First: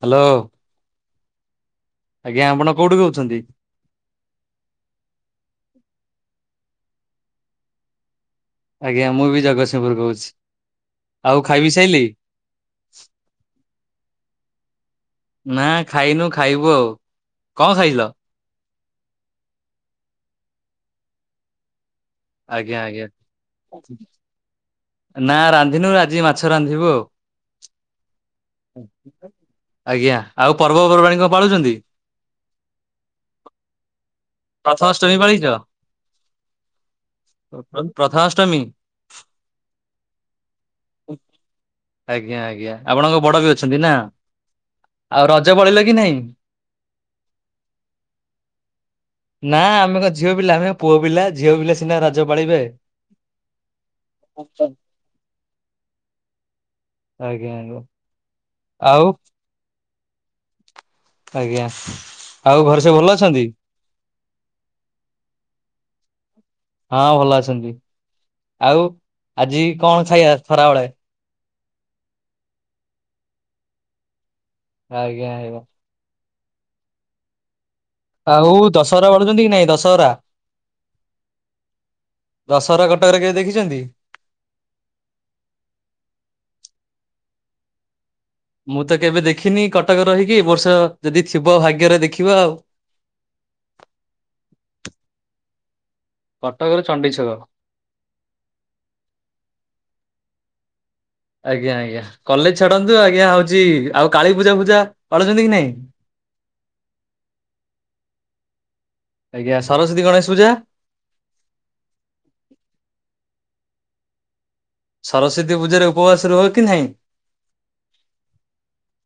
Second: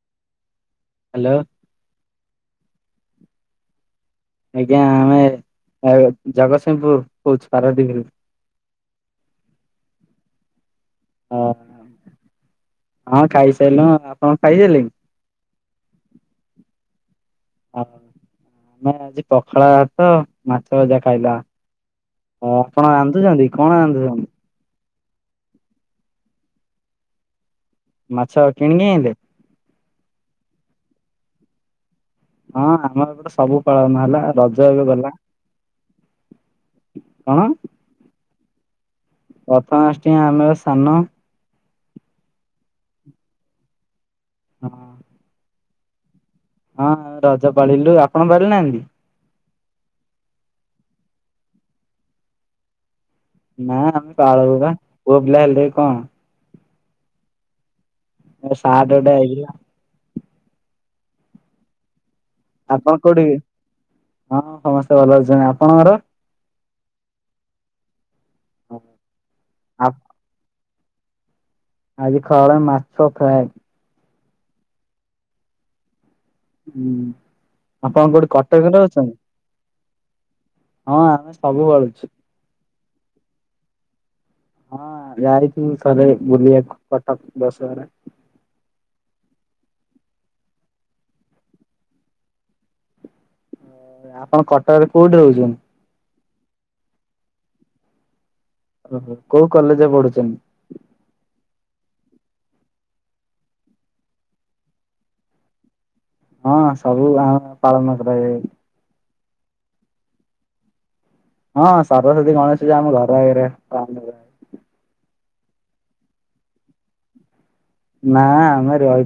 Hello. Hello. ଆଜ୍ଞା ଆପଣ କୋଉଠୁ କହୁଛନ୍ତି? ଆଜ୍ଞା ଆମେ ଜଗତସିଂହପୁର କହୁଛୁ ପାରାଦୀପରୁ। ଆଜ୍ଞା ମୁଁ ବି ଜଗତସିଂହପୁର କହୁଛି। ଆଉ ଖାଇ ବିି ସାଇଲି? ହଁ-ହଁ ଖାଇସାରିଲୁଣି ଆପଣ ଖାଇସାରିଲେଣି। ନା ଖାଇନୁ ଖାଇବୁ ଆଉ କଣ ଆଉ ଖାଇଲ? ଆମେ ଆଜି ପଖାଳ ଭାତ ମାଛ ଭଜା ଖାଇଲା। ହଁ ଆଜ୍ଞା ଆପଣ ଆଜ୍ଞା। ରାନ୍ଧୁଛନ୍ତି କଣ ରାନ୍ଧୁଛନ୍ତି? ନା ରାନ୍ଧିନୁ ଆଜି ମାଛ ରାନ୍ଧିବୁ ମାଛ ଆଉ। କିଣିକି ଆଣିଲେ? ଆଜ୍ଞା ଆଉ ପର୍ବପର୍ବାଣୀ କଣ ପାଳୁଛନ୍ତି? ହଁ ଆମର ଗଟେ ସବୁ ପାଳନ ହେଲା। ରଜ ଏବେ ଗଲା ପ୍ରଥଷ୍ଟମୀ ପାଳିଚ କଣ ପ୍ରଥମାଷ୍ଟମୀ। ପ୍ରଥମାଷ୍ଟମୀ ଆମେ ବା ସାନ। ଆଜ୍ଞା-ଆଜ୍ଞା ଆପଣଙ୍କ ବଡ ବି ଅଛନ୍ତି ନା। ହଁ ଆଉ ରଜ ପଳିଲ କି ନାଇଁ? ହଁ ରଜ ପାଳିଲୁ ଆପଣ ପାଳି ନାହାନ୍ତି। ନା ଆମେ ଝିଅ ପିଲା ଆମେ ପୁଅ ପିଲା ଝିଅ ପିଲା ସିନା ରାଜ ପାଳିବେ। ନାଁ ଆମେ ପାଳୁ ବା ପୁଅ ପିଲା ହେଲେ କଣ? ଆଜ୍ଞା-ଆଜ୍ଞା। ଏ ସାଠ ଗୋଟେ ହେଇଥିଲା। ଆଜ୍ଞା। ଆଉ ଘରେ ସବୁ ଆପଣ ଭଲ କୋଉଠି ଅଛନ୍ତି? ହଁ ସମସ୍ତେ ଭଲ ଅଛନ୍ତି ଆପଣଙ୍କର ହଁ ଭଲ ଅଛନ୍ତି ଆଉ ଆଜି କଣ ଖାଇବା ଖରାବେଳେ? ଆଜି ଖରାବେଳେ ମାଛ ଫ୍ରାଏ। ଆଜ୍ଞା-ଆଜ୍ଞା। ହୁଁ ଆପଣ କୋଉଠି ଆଉ କଟକରେ ଦଶହରା ଅଛନ୍ତି। ବଳୁଛନ୍ତି କି ନାଇଁ ଦଶହରା? ହଁ ଆମେ ସବୁ [unintelligible] ଦଶହରା କଟକରେ କେବେ ଦେଖିଛନ୍ତି? ହଁ ଯାଇଥିଲୁ ଥରେ ବୁଲିବାକୁ କଟକ ଦଶହରା। ମୁଁ ତ କେବେ ଦେଖିନି କଟକ ରହିକି ଏବ ବର୍ଷ ଯଦି ଥିବ ଭାଗ୍ୟରେ ଦେଖିବ ଆଉ। [inaudible] ଆପଣ କଟକରେ କୋଉଠି ରହୁଛନ୍ତି? କଟକରେ ଚଣ୍ଡିଛକ। ଓହୋ କୋଉ କଲେଜରେ ପଢୁଛନ୍ତି? ଆଜ୍ଞା-ଆଜ୍ଞା କଲେଜ ଛାଡନ୍ତୁ ଆଜ୍ଞା ହଉଛି ଆଉ କାଳୀ ପୂଜା ଫୂଜା ପାଳୁଛନ୍ତି କି ନାଇଁ? ହଁ ସବୁ ଆମ ପାଳନ କରାଯାଏ। ଆଜ୍ଞା ସରସ୍ଵତୀ ଗଣେଶ ପୂଜା। ହଁ ସରସ୍ଵତୀ ଗଣେଶ ଆମ ଘର ଆଗରେ ପାଳନ କରାଯାଏ। ସରସ୍ଵତୀ ପୂଜାରେ ଉପବାସ ରୁହ କି ନାହିଁ? ନା ଆମେ ରହି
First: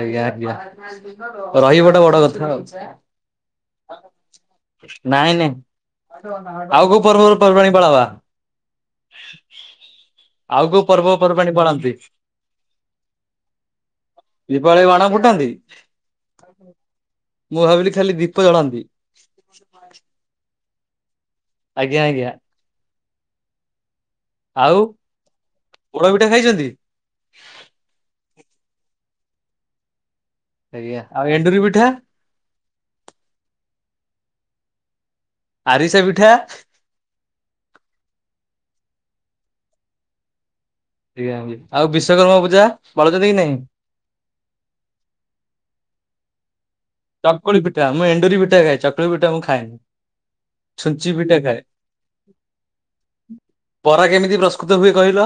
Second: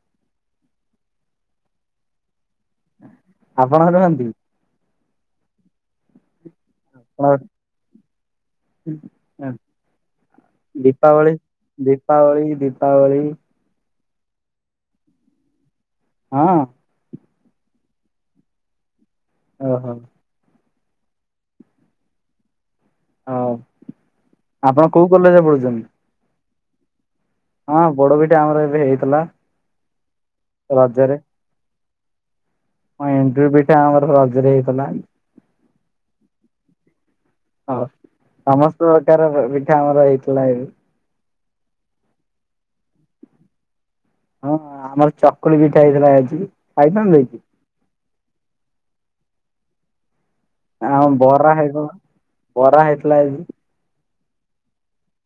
ଆଜ୍ଞା-ଆଜ୍ଞା ରହିବା ଟା ବଡ କଥା। ଆପଣ ରୁହନ୍ତି। ନାଇଁ ନାଇଁ ଆଉ କୋଉ ଆପଣ ପର୍ବରୁ ପର୍ବାଣୀ ପଳା ବା? ଆଉ କୋଉ ଦୀପାବଳି ପର୍ବପର୍ବାଣୀ ପାଳନ୍ତି? ଦୀପାବଳି ଦୀପାବଳି ଦୀପାବଳି ବାଣ ଫୁଟାନ୍ତି? ହଁ ମୁଁ ଭାବିଲି ଖାଲି ଦୀ ପ ଜଳାନ୍ତି। ଓ ହୋ! ଆଜ୍ଞା, ଆଜ୍ଞା, ହଉ ଆଉ ଆପଣ କୋଉ କଲେଜ୍ ରେ ପଢୁଛନ୍ତି? ପୋଡ ପିଠା ଖାଇଛନ୍ତି? ହଁ ପୋଡ ପିଠା ଆମର ଏବେ ହେଇଥିଲା। ସେୟା, ରଜରେ ଆଉ ଏଣ୍ଡୁରି ପିଠା? ହଁ ଏଣ୍ଡୁରି ପିଠା ଆମର ରଜରେ ହେଇଥିଲା। ଆରିସା ପିଠା? ଓହୋ, ସମସ୍ତ ପ୍ରକାର ପ-ପିଠା ଆମର ହେଇଥିଲା ହେରୁ। ଏୟା ହୁଏ। ଆଉ ବିଶ୍ଵକର୍ମା ପୂଜା ପାଳୁଚନ୍ତି କି ନାଇଁ? ହଁ ଆମର ଚକୁଳି ପିଠା ହେଇଥିଲା ଆଜି। ଖାଇଥାନ୍ତେ କି? ଚକୁଳି ପିଠା, ମୁଁ ଏଣ୍ଡୁରି ପିଠା ଖାଏ। ଚକୁଳି ପିଠା ମୁଁ ଖାଏନି। ଆଉ ଛୁଞ୍ଚି ପିଠା ବରା ଖାଏ। ହେଇଥିଲା। ବରା ହେଇଥିଲା ଏବେ। କି ପ୍ରସ୍କୃତ ହୁଏ କହିଲ?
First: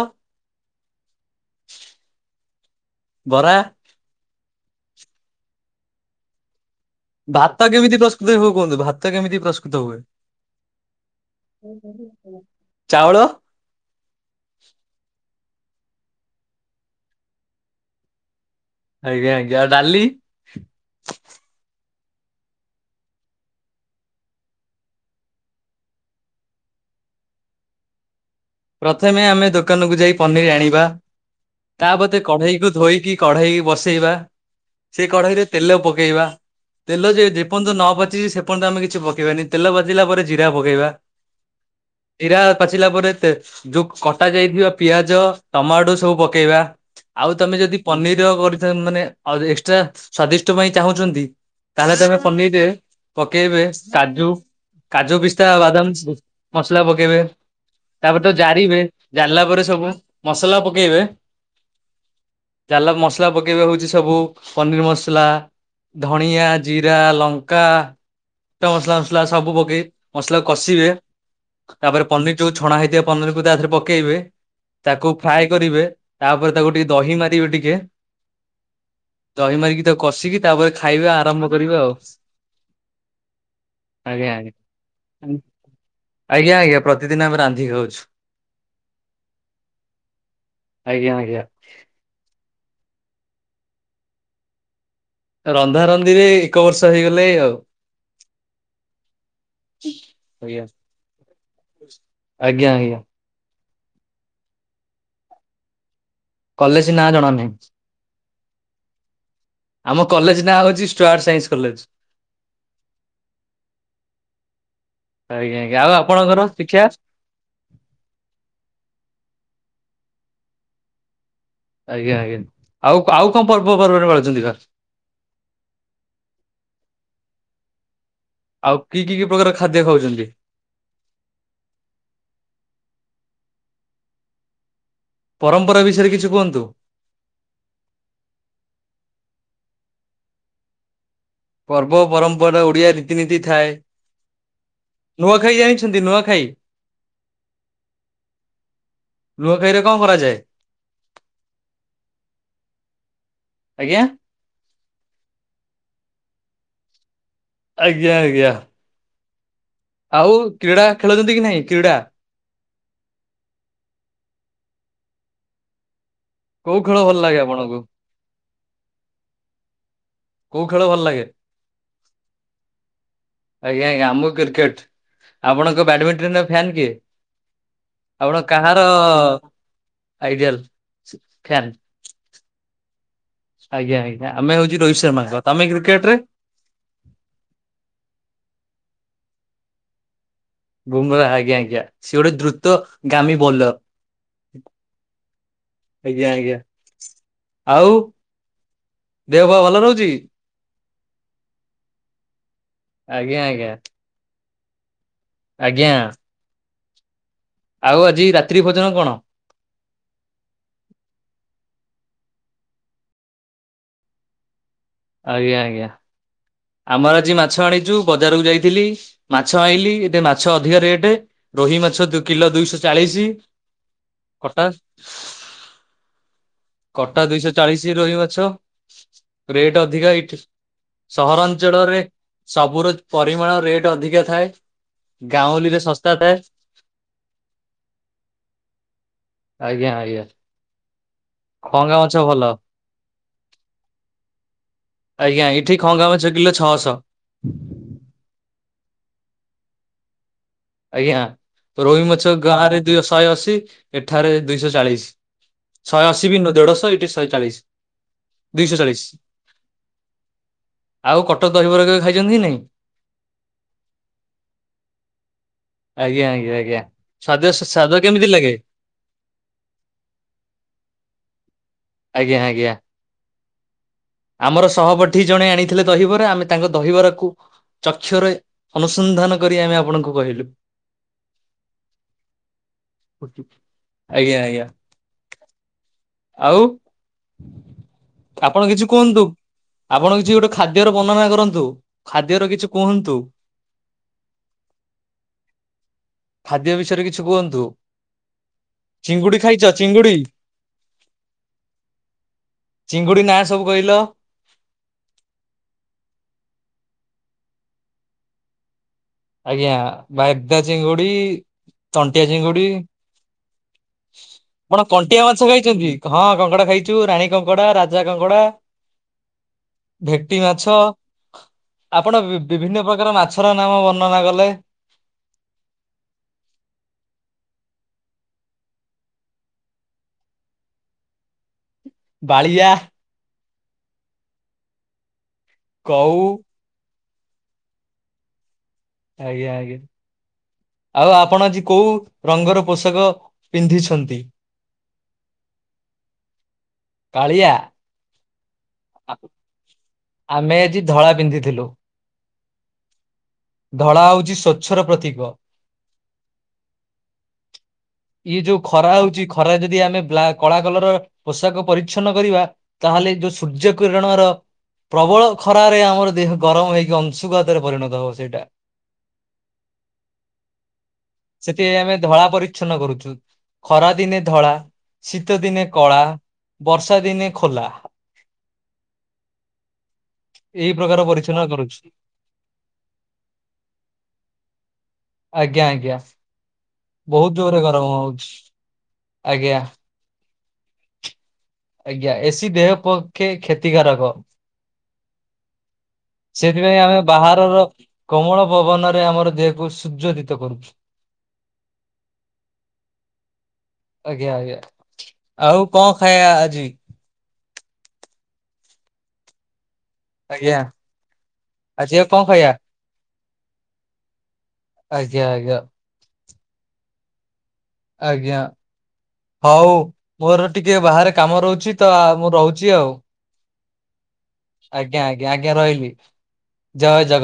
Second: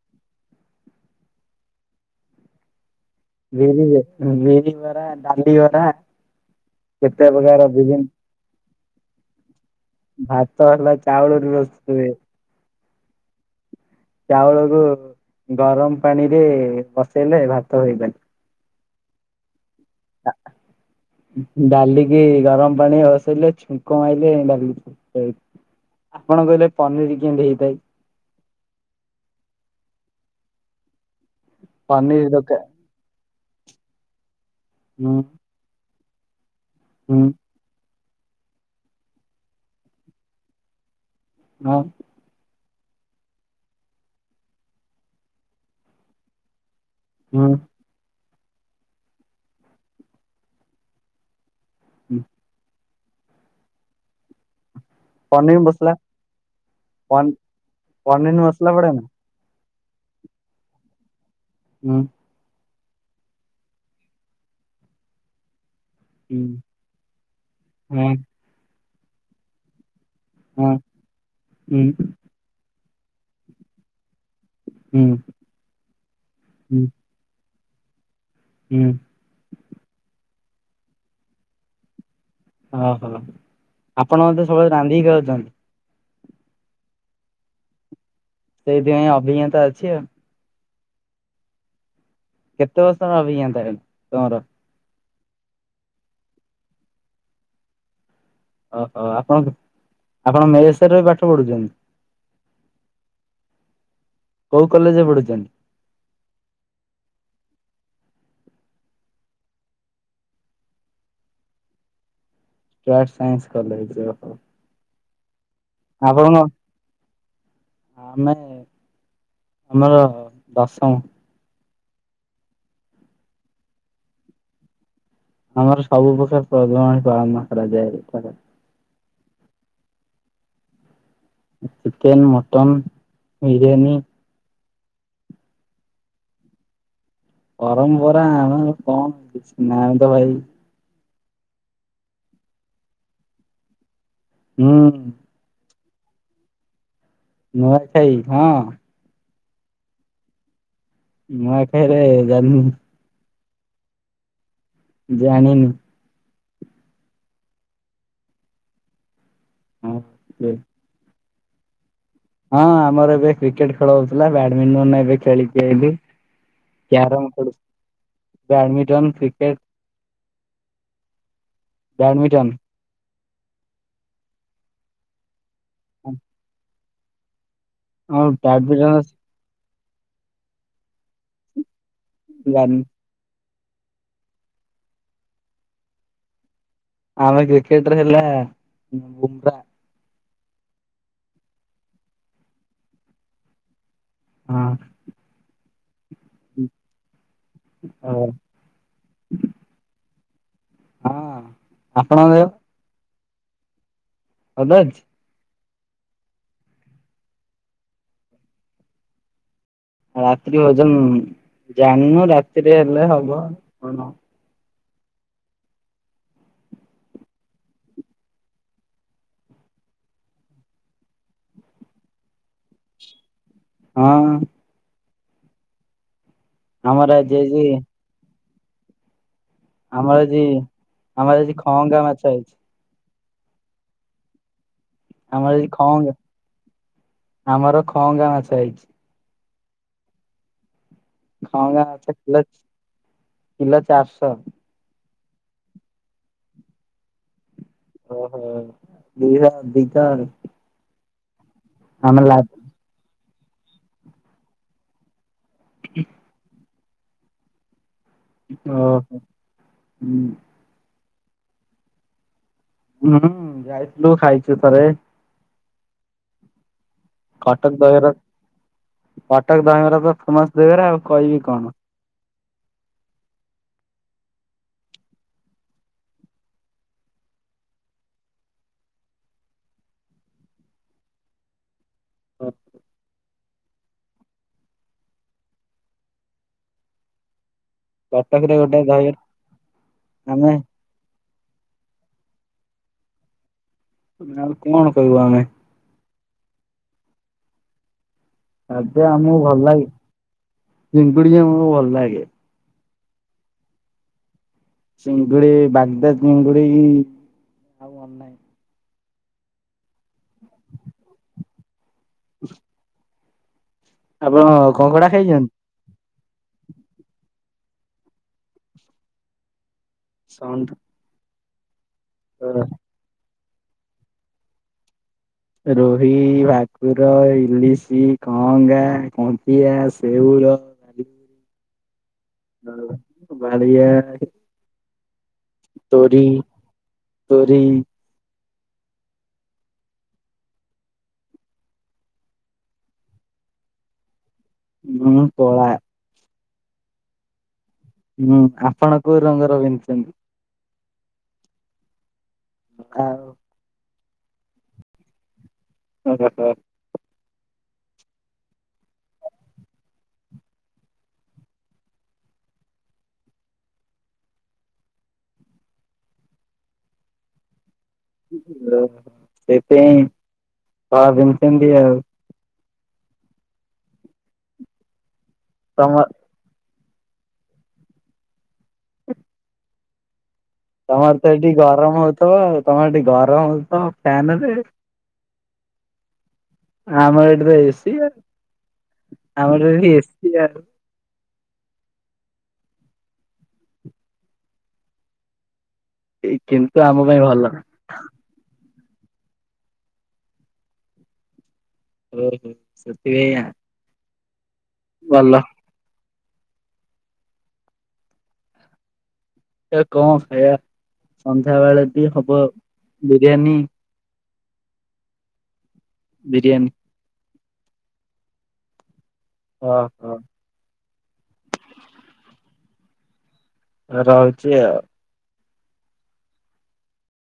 ବରା ବିରିରେ, ହୁଁ, ବିରିବରା, ଡାଲି ବରା। କେତେ ପ୍ରକାର ଭାତ କେମିତି ବିଭିନ୍ନ ପ୍ରସ୍ତୁତି ହୁଏ କୁହନ୍ତୁ? ଭାତ କେମିତି ପ୍ରସ୍ ଭାତ ହେଲା ଚାଉଳରୁ ପ୍ରସ୍ତୁତ ହୁଏ। ଚାଉଳ? ଚାଉଳକୁ ଗରମ ପାଣିରେ ବସେଇଲେ ଭାତ ହେଇଗଲା। ଆଜ୍ଞା, ଆଜ୍ଞା, ଆଉ ଡାଲି? କି ଗରମ ପାଣି ବସେଇଲେ ଛୁଙ୍କ ମାଇଲେ ଡାଲି [inaudible] ଆପଣ କହିଲେ ପନିର୍ କେମିତି ହେଇଥାଏ? ପ୍ରଥମେ ଆମେ ଦୋକାନକୁ ଯାଇ ପନିର୍ ଆଣିବା। ତା ବତେ ପନିର କଢେଇକୁ ଦୋକାନ ଧୋଇକି କଢେଇ ବସେଇବା। ସେ ହୁଁ। କଢେଇରେ ତେଲ ପକେଇବା। ତେଲ ଯେ ହୁଁ ଯେପନ୍ତ ନ ପାଚ ତିଚି ସେପର୍ଯ୍ୟନ୍ତ ତ ଆମେ କିଛି ପକେଇବାନି ତେଲ ପାଚିଲା ପରେ ଜିରା ପକେଇବା। ହଁ। ଜିରା ପାଚିଲା ପରେ ତେ ଯୋଉ କଟା ଯାଇଥିବା ପିଆଜ ଟମାଟୋ ସବୁ ପକେଇବା। ଆଉ ହୁଁ ତୋମେ ଯଦି ପନିର୍ ର କରିଥା ମାନେ ଆଉରି ଏକ୍ସଟ୍ରା ସ୍ଵାଦିଷ୍ଟ ପାଇଁ ଚାହୁଁଚନ୍ତି ତାହେଲେ ତୋମେ ହୁଁ ପନିର୍ ରେ ପକେଇବେ କାଜୁ କାଜୁ ପିସ୍ତା ପନିର ମସଲା ବାଦାମ ମସଲା ପକେଇବେ। ତାପରେ ତ ପନିର ମସଲା ଜାରିବେ। ପଡେ ନା? ଜାରିଲା ପରେ ପରେ ସବୁ ମସଲା ପକେଇବେ। ଉଁ, ଚାଲ ମସଲା ପକେଇବେ ହଉଚି ସବୁ ପନିର୍ ମସଲା। ହୁଁ ଧଣିଆ, ଜିରା, ଲଙ୍କା ହଁ ତ ମସଲା ମସଲା ସବୁ ପକେଇ ମସଲା ହଁ କଷିବେ ତାପରେ ହୁଁ ପନିର୍ ଯୋଉ ଛଣା ହେଇଥିବ ପନିର୍ କୁ ତା ଦେହରେ ପକେଇବେ। ତାକୁ ହୁଁ ଫ୍ରାଏ କରିବେ। ତାପରେ ତାକୁ ହୁଁ ଟିକେ ଦହି ମାରିବେ ଟିକେ। ହୁଁ ଦହି ମାରିକି ତାକୁ କଷିକି ତାପରେ ଖାଇବା ଆରମ୍ଭ କରିବେ ଆଉ। ଓହୋ! ଆପଣ ଆଜ୍ଞା ମତେ ଆଜ୍ଞା। ସବୁବେଳେ ରାନ୍ଧିକିା ଖାଉଚନ୍ତି? ଆଜ୍ଞା, ଆଜ୍ଞା, ପ୍ରତିଦିନ ଆମେ ରାନ୍ଧିକି ଖାଉଛୁ। ସେଇଥିପାଇଁ ଅଭିଜ୍ଞତା ଅଛି ଆଉ। ଆଜ୍ଞା, ଆଜ୍ଞା। କେତେ ବର୍ଷର ଅଭିଜ୍ଞତା [unintelligible] ତୋମର? ରନ୍ଧାରନ୍ଧିରେ ଏକ ବର୍ଷ ହେଇଗଲେ ଆଉ। ଓହୋ! ଆପଣ ଆପଣ ଆଜ୍ଞା। ମେସ୍ ରେ ରହି ପାଠ ପଢୁଛନ୍ତି? ଆଜ୍ଞା ଆଜ୍ଞା କୋଉ କଲେଜ୍ ରେ ପଢୁଚନି? କଲେଜ୍ ନାଁ ଜଣା ନାହିଁ। ଆମ କଲେଜ ନାଁ ହଉଛି Stuart science college. Stuart science college ଓ ହୋ। ଆଜ୍ଞା ଆଞା ଆଉ ଆପଣଙ୍କର ଶିକ୍ଷା ଆମେ ଆମର ଦଶମ। ଆଜ୍ଞା ଆଜ୍ଞା ଆଉ ଆଉ କଣ ପର୍ବ ପର୍ବରେ ମିଳୁଛନ୍ତି ଘ ଆମର ସବୁ ପ୍ରକାର ପର୍ବପର୍ବାଣୀ ପାଳନ କରାଯାଏ। ଆଉ କି କି କି ପ୍ରକାର ଖାଦ୍ୟ ଖାଉଛନ୍ତି। ଚିକେନ ମଟନ ବିରିୟାନୀ ପରମ୍ପରା ବିଷୟରେ କିଛି କୁହନ୍ତୁ। ପରମ୍ପରା ଆମ କଣ କିଛି ନାହିଁ ତ ଭାଇ ପର୍ବ ପରମ୍ପରା ଓଡିଆ ରୀତିନୀତି ଥାଏ। ହୁଁ। ନୂଆଖାଇ ଜାଣିଛନ୍ତି ନୂଆଖାଇ। ନୂଆ ଖାଇ ହଁ। ନୁଆଖାଇରେ କଣ କରାଯାଏ? ନୁଆଖାଇରେ ଜାଣି ନି। ଆଜ୍ଞା। ଜାଣିିନି। ଆଜ୍ଞା ଆ୍ଞା। ହଁ। ଆଉ କ୍ରୀଡ଼ା ଖେଳଛନ୍ତି କି ନାଇଁ କ୍ରୀଡ଼ା। ହଁ ଆମର ଏବେ କ୍ରିକେଟ ଖେଳ ହଉଥିଲା, ବ୍ୟାଡମିଣ୍ଟନ ଏବେ ଖେଳିକି ଆଇଲି। କୋଉ ଖେଳ ଭଲ କ୍ୟାରମ ଲାଗେ ଖେଳୁ ଆପଣଙ୍କୁ? ବ୍ୟାଡମିଣ୍ଟନ କ୍ରିକେଟ କୋଉ ଖେଳ ଭଲ ଲାଗେ। ବ୍ୟାଡମିଣ୍ଟନ ଆଜ୍ଞା ଆଞା ଆମକୁ କ୍ରିକେଟ ଆପଣଙ୍କ ବ୍ୟାଡମିଣ୍ଟନ ଫ୍ୟନ୍ କିଏ। ହଁ ଆପଣ କାହାର ବ୍ୟାଡମିଣ୍ଟନ ଆଇଡିଆଲ ଫ୍ୟାନ୍ ଜାନ [unintelligible] ଆଜ୍ଞା ଆଜ୍ଞା ଆମେ ହଉଛି ରୋହିତ ଶର୍ମା ହେ ତମେ କ୍ରିକେଟରେ ଆମେ କ୍ରିକେଟର ହେଲା ବୁମ୍ରା। ବୁମରା ଆଜ୍ଞା ଆଜ୍ଞା ସିଏ ଗୋଟେ ଦ୍ରୁତ ଗାମୀ ବୋଲର୍। ହଁ। ଆଜ୍ଞା ଆଜ୍ଞା ଆଉ ହଁ। ଦେହ ପା ଭଲ ରହୁଛି। ହଁ ଆପଣଙ୍କ ଦେହ। ଆଜ୍ଞା ଆଜ୍ଞା। ଆଦାଞ୍ଚ [unintelligible] ଆଜ୍ଞା। ଆଉ ଆଜି ରାତ୍ରି ଭୋଜନ କଣ? ରାତ୍ରି ଓଜନ ଜାଣିନୁ ରାତିରେ ହେଲେ ହବ କଣ। ଆଜ୍ଞା ଆଜ୍ଞା। ଆମର ଆଜି ମାଛ ଆଣିଛୁ ବଜାରକୁ ଯାଇଥିଲି ମାଛ ଆଣିଲି ଏ ମାଛ ଅଧିକା ରେଟ୍ ରୋହି ମାଛ କିଲୋ ଦୁଇଶହ ଚାଳିଶ ହଁ। ଆମର କଟା ଆଜି ଦୁଇଶହ ଆଜି ଚାଳିଶ ରୋହି ମାଛ। ରେଟ୍ ଅଧିକା ଆମର ଏଇଠି ଆଜି ଆମର ଆଜି ଖଅଙ୍ଗା ସହରାଞ୍ଚଳରେ ମାଛ ହେଇଛି। ସବୁର ପରିମାଣ ରେଟ୍ ଅଧିକା ଥାଏ। ଆମର ଏ ଗାଉଁଲିରେ ଶସ୍ତା ଖଙ୍ଗା ଥାଏ [inaudible] ଆମର ଖଙ୍ଗା ମାଛ ହେଇଛି। ଆଜ୍ଞା ଆଜ୍ଞା। ଖଙ୍ଗା ଖଅଙ୍ଗା ମାଛ କିଲୋ ଭଲ। କିଲୋ ଚାରିଶହ। ଆଜ୍ଞା ଏଇଠି ଖଙ୍ଗା ମାଛ କିଲୋ ଛଅ ଶହ। ଓ ହୋ [unintelligible] ଦି ହ ଦିତାଣି [unintelligible] ଆଜ୍ଞା ରୋହି ମାଛ ଗାଁ ରେ ଦ ଶହେ ଅଶୀ ଏଠାରେ ଦୁଇଶହ ଚାଳିଶ। ଶହେ ଅଶୀ ବି ନୁହ, ଦେଢଶହ, ଏଇଠି ଶହେ ଚାଳିଶ ଦୁଇଶହ ଓ ଚାଳିଶ। ହୋ ହୁଁ। ଆଉ କଟକ ଦହିବରା ଖାଇଛନ୍ତି ନାଇଁ? ହୁଁ ଯାଇଥିଲୁ ଖାଇଛୁ ଥରେ। ଆଜ୍ଞା ଆଜ୍ଞା ଆଜ୍ଞା। ସ୍ଵାଦ କଟକ ସ୍ଵାଦ ଦହିବରା, କେମିତି ଲାଗେ? କଟକ ଦହିବରା ତ ଫେମସ ଦହିବରା, ଆଉ କହିବି କଣ? ଆଜ୍ଞା ଆଜ୍ଞା ଆ ଆମର ସହପାଠୀ ଜଣେ ଆଣିଥିଲେ ଦହିବରା, ଆମେ ତାଙ୍କ ଦହିବରାକୁ ଚକ୍ଷ୍ୟୁ ରେ ଅନୁସନ୍ଧାନ କରି ଆମେ ଆପଣଙ୍କୁ କହିଲୁ। ଓ ଆଜ୍ଞା ଆଜ୍ଞା [inaudible] ଆଉ କଟକରେ ଆପଣ ଗୋଟେ କିଛି ଦହିବରା କୁହନ୍ତୁ, ଆପଣ କିଛି ଗୋଟେ ଆମେ ଖାଦ୍ୟର ବର୍ଣ୍ଣନା କରନ୍ତୁ ଖାଦ୍ୟର କିଛି କୁହନ୍ତୁ? କଣ କହିବୁ ଆମେ। ଖାଦ୍ୟ ବିଷୟରେ କିଛି କୁହନ୍ତୁ। ଆବେ ଚିଙ୍ଗୁଡି ଆମକୁ ଭଲ ଖାଇଛ ଲାଗେ ଚିଙ୍ଗୁଡି ଚିଙ୍ଗୁଡି ଆମକୁ ଭଲ ଲାଗେ। ଚିଙ୍ଗୁଡି ନାଁ ସବୁ କହିଲ? ଚିଙ୍ଗୁଡି -ବାଗଦା ଚିଙ୍ଗୁଡି, ଆଉ ମନେ ନାହି ଆଜ୍ଞା, ବାଇଦା ଚିଙ୍ଗୁଡି, ତଣ୍ଟିଆ ଚିଙ୍ଗୁଡି? ଆପଣ କଣ୍ଟିଆ ମାଂଛ ଖାଇଛନ୍ତି? ହଁ କଙ୍କଡା ଖାଇଛୁ, ରାଣୀ କଙ୍କଡା, ରାଜା କଙ୍କଡା ଭେଟି ସନ ମାଛ, ଆପଣ ବିଭିନ୍ନ ପ୍ରକାର ମାଛର ନାମ ବନ ନା କଲେ। ରୋହି, ଭାକୁର, ଇଲିଶି, କହଙ୍ଗା, କଣ୍ଟିଆ, ସେଉ [unintelligible] ବାଳିଆ। ବାଳିଆ। କଉ ତୋରି, ତୋରି ଆଜ୍ଞା ଆଜ୍ଞା। ଆଉ ଆପଣ ଆଜି କୋଉ ରଙ୍ଗର ପୋଷାକ ପିନ୍ଧିଛନ୍ତି? ମୁଁ କଳା କାଳିଆ। ହୁଁ, ଆପଣ କୋଉ ରଙ୍ଗର ପିନ୍ଧିଛନ୍ତି? ଆମେ ଆ ଧଳା ପିନ୍ଧିଥିଲୁ। କା ଧଳା ହଉଛି ସ୍ଵଚ୍ଛର ପ୍ରତୀକ। ଓ ହୋ ହୋ [inaudible] ଇଏ ଯୋଉ ଖରା ହଉଛି, ଖରା ଯଦି ଆମେ କଳା କଲର ପୋଷାକ ପରିଚ୍ଛନ କରିବା, ତାହେଲେ ଯୋଉ ସୂର୍ଯ୍ୟ କିରଣର ପ୍ରବଳ ଖରାରେ ଆମର ଦେହ ଗରମ ହେଇକି ଅଂଶୁଘାତରେ ପରିଣ ଓୋ ସେପାଇଁ ବାଦଛନ୍ତି ଆଉ [unintelligible] ଉଚଛନ କରୁଛୁ ଖରା ଦିନେ ଧଳା, ଶୀତ ଦିନେ ତମ କଳା ବର୍ଷା ଦିନେ ଖୋଲା। ଏଇ ପ୍ରକାର ତମର ତ ପରିଚ୍ଛନ୍ନ ଏଠି କରୁଛି ଗରମ ହଉଥିବ ଆଉ ତମର ଟିକି ଗରମ ହଉଥିବ ଫ୍ୟାନ ରେ ଆଜ୍ଞା ଆଜ୍ଞା। ଆମର ବହୁତ ଏଠ ତ ଜୋରରେ ଗରମ ଏସି, ହଉଛି ଆଜ୍ଞା ଆମର ଏସିଆ ଆଜ୍ଞା, ଏସି ଦେହ ପକ୍ଷେ କ୍ଷତିକାରକ। କିନ୍ତୁ ସେଥିପାଇଁ ଆମ ଆମେ ପାଇଁ ଭଲ। ବାହାରର କୋମଳ ପବନରେ ଆମର ଦେହକୁ ସୁ୍ୋଦିତ [unintelligible] କରୁଛି। ଓ ହୋ ସତ ଭ। ଆଜ୍ଞା ଆଜ୍ଞା ଆଉ କଣ ଖାଇବା ଆଜି ଏ କଣ ଖାଇବା ଆଜ୍ଞା ସନ୍ଧ୍ୟା ବେଳେ ଆଜି ବି ଆଉ କଣ ହବ ଖାଇବା? ବିରିୟାନୀ। ଆଜ୍ଞା ଆଜ୍ଞା। ବିରିୟାନୀ। ଆଜ୍ଞା ହଉ ଓହୋ ମୋର ଟିକେ ବାହାରେ କାମ ରହୁଛି ତ ମୁଁ ରହୁଛି ଆଉ। ରହୁଛି ଆଉ। ଆଜ୍ ରହିଲି ଜୟ ଜଗନ୍ନାଥ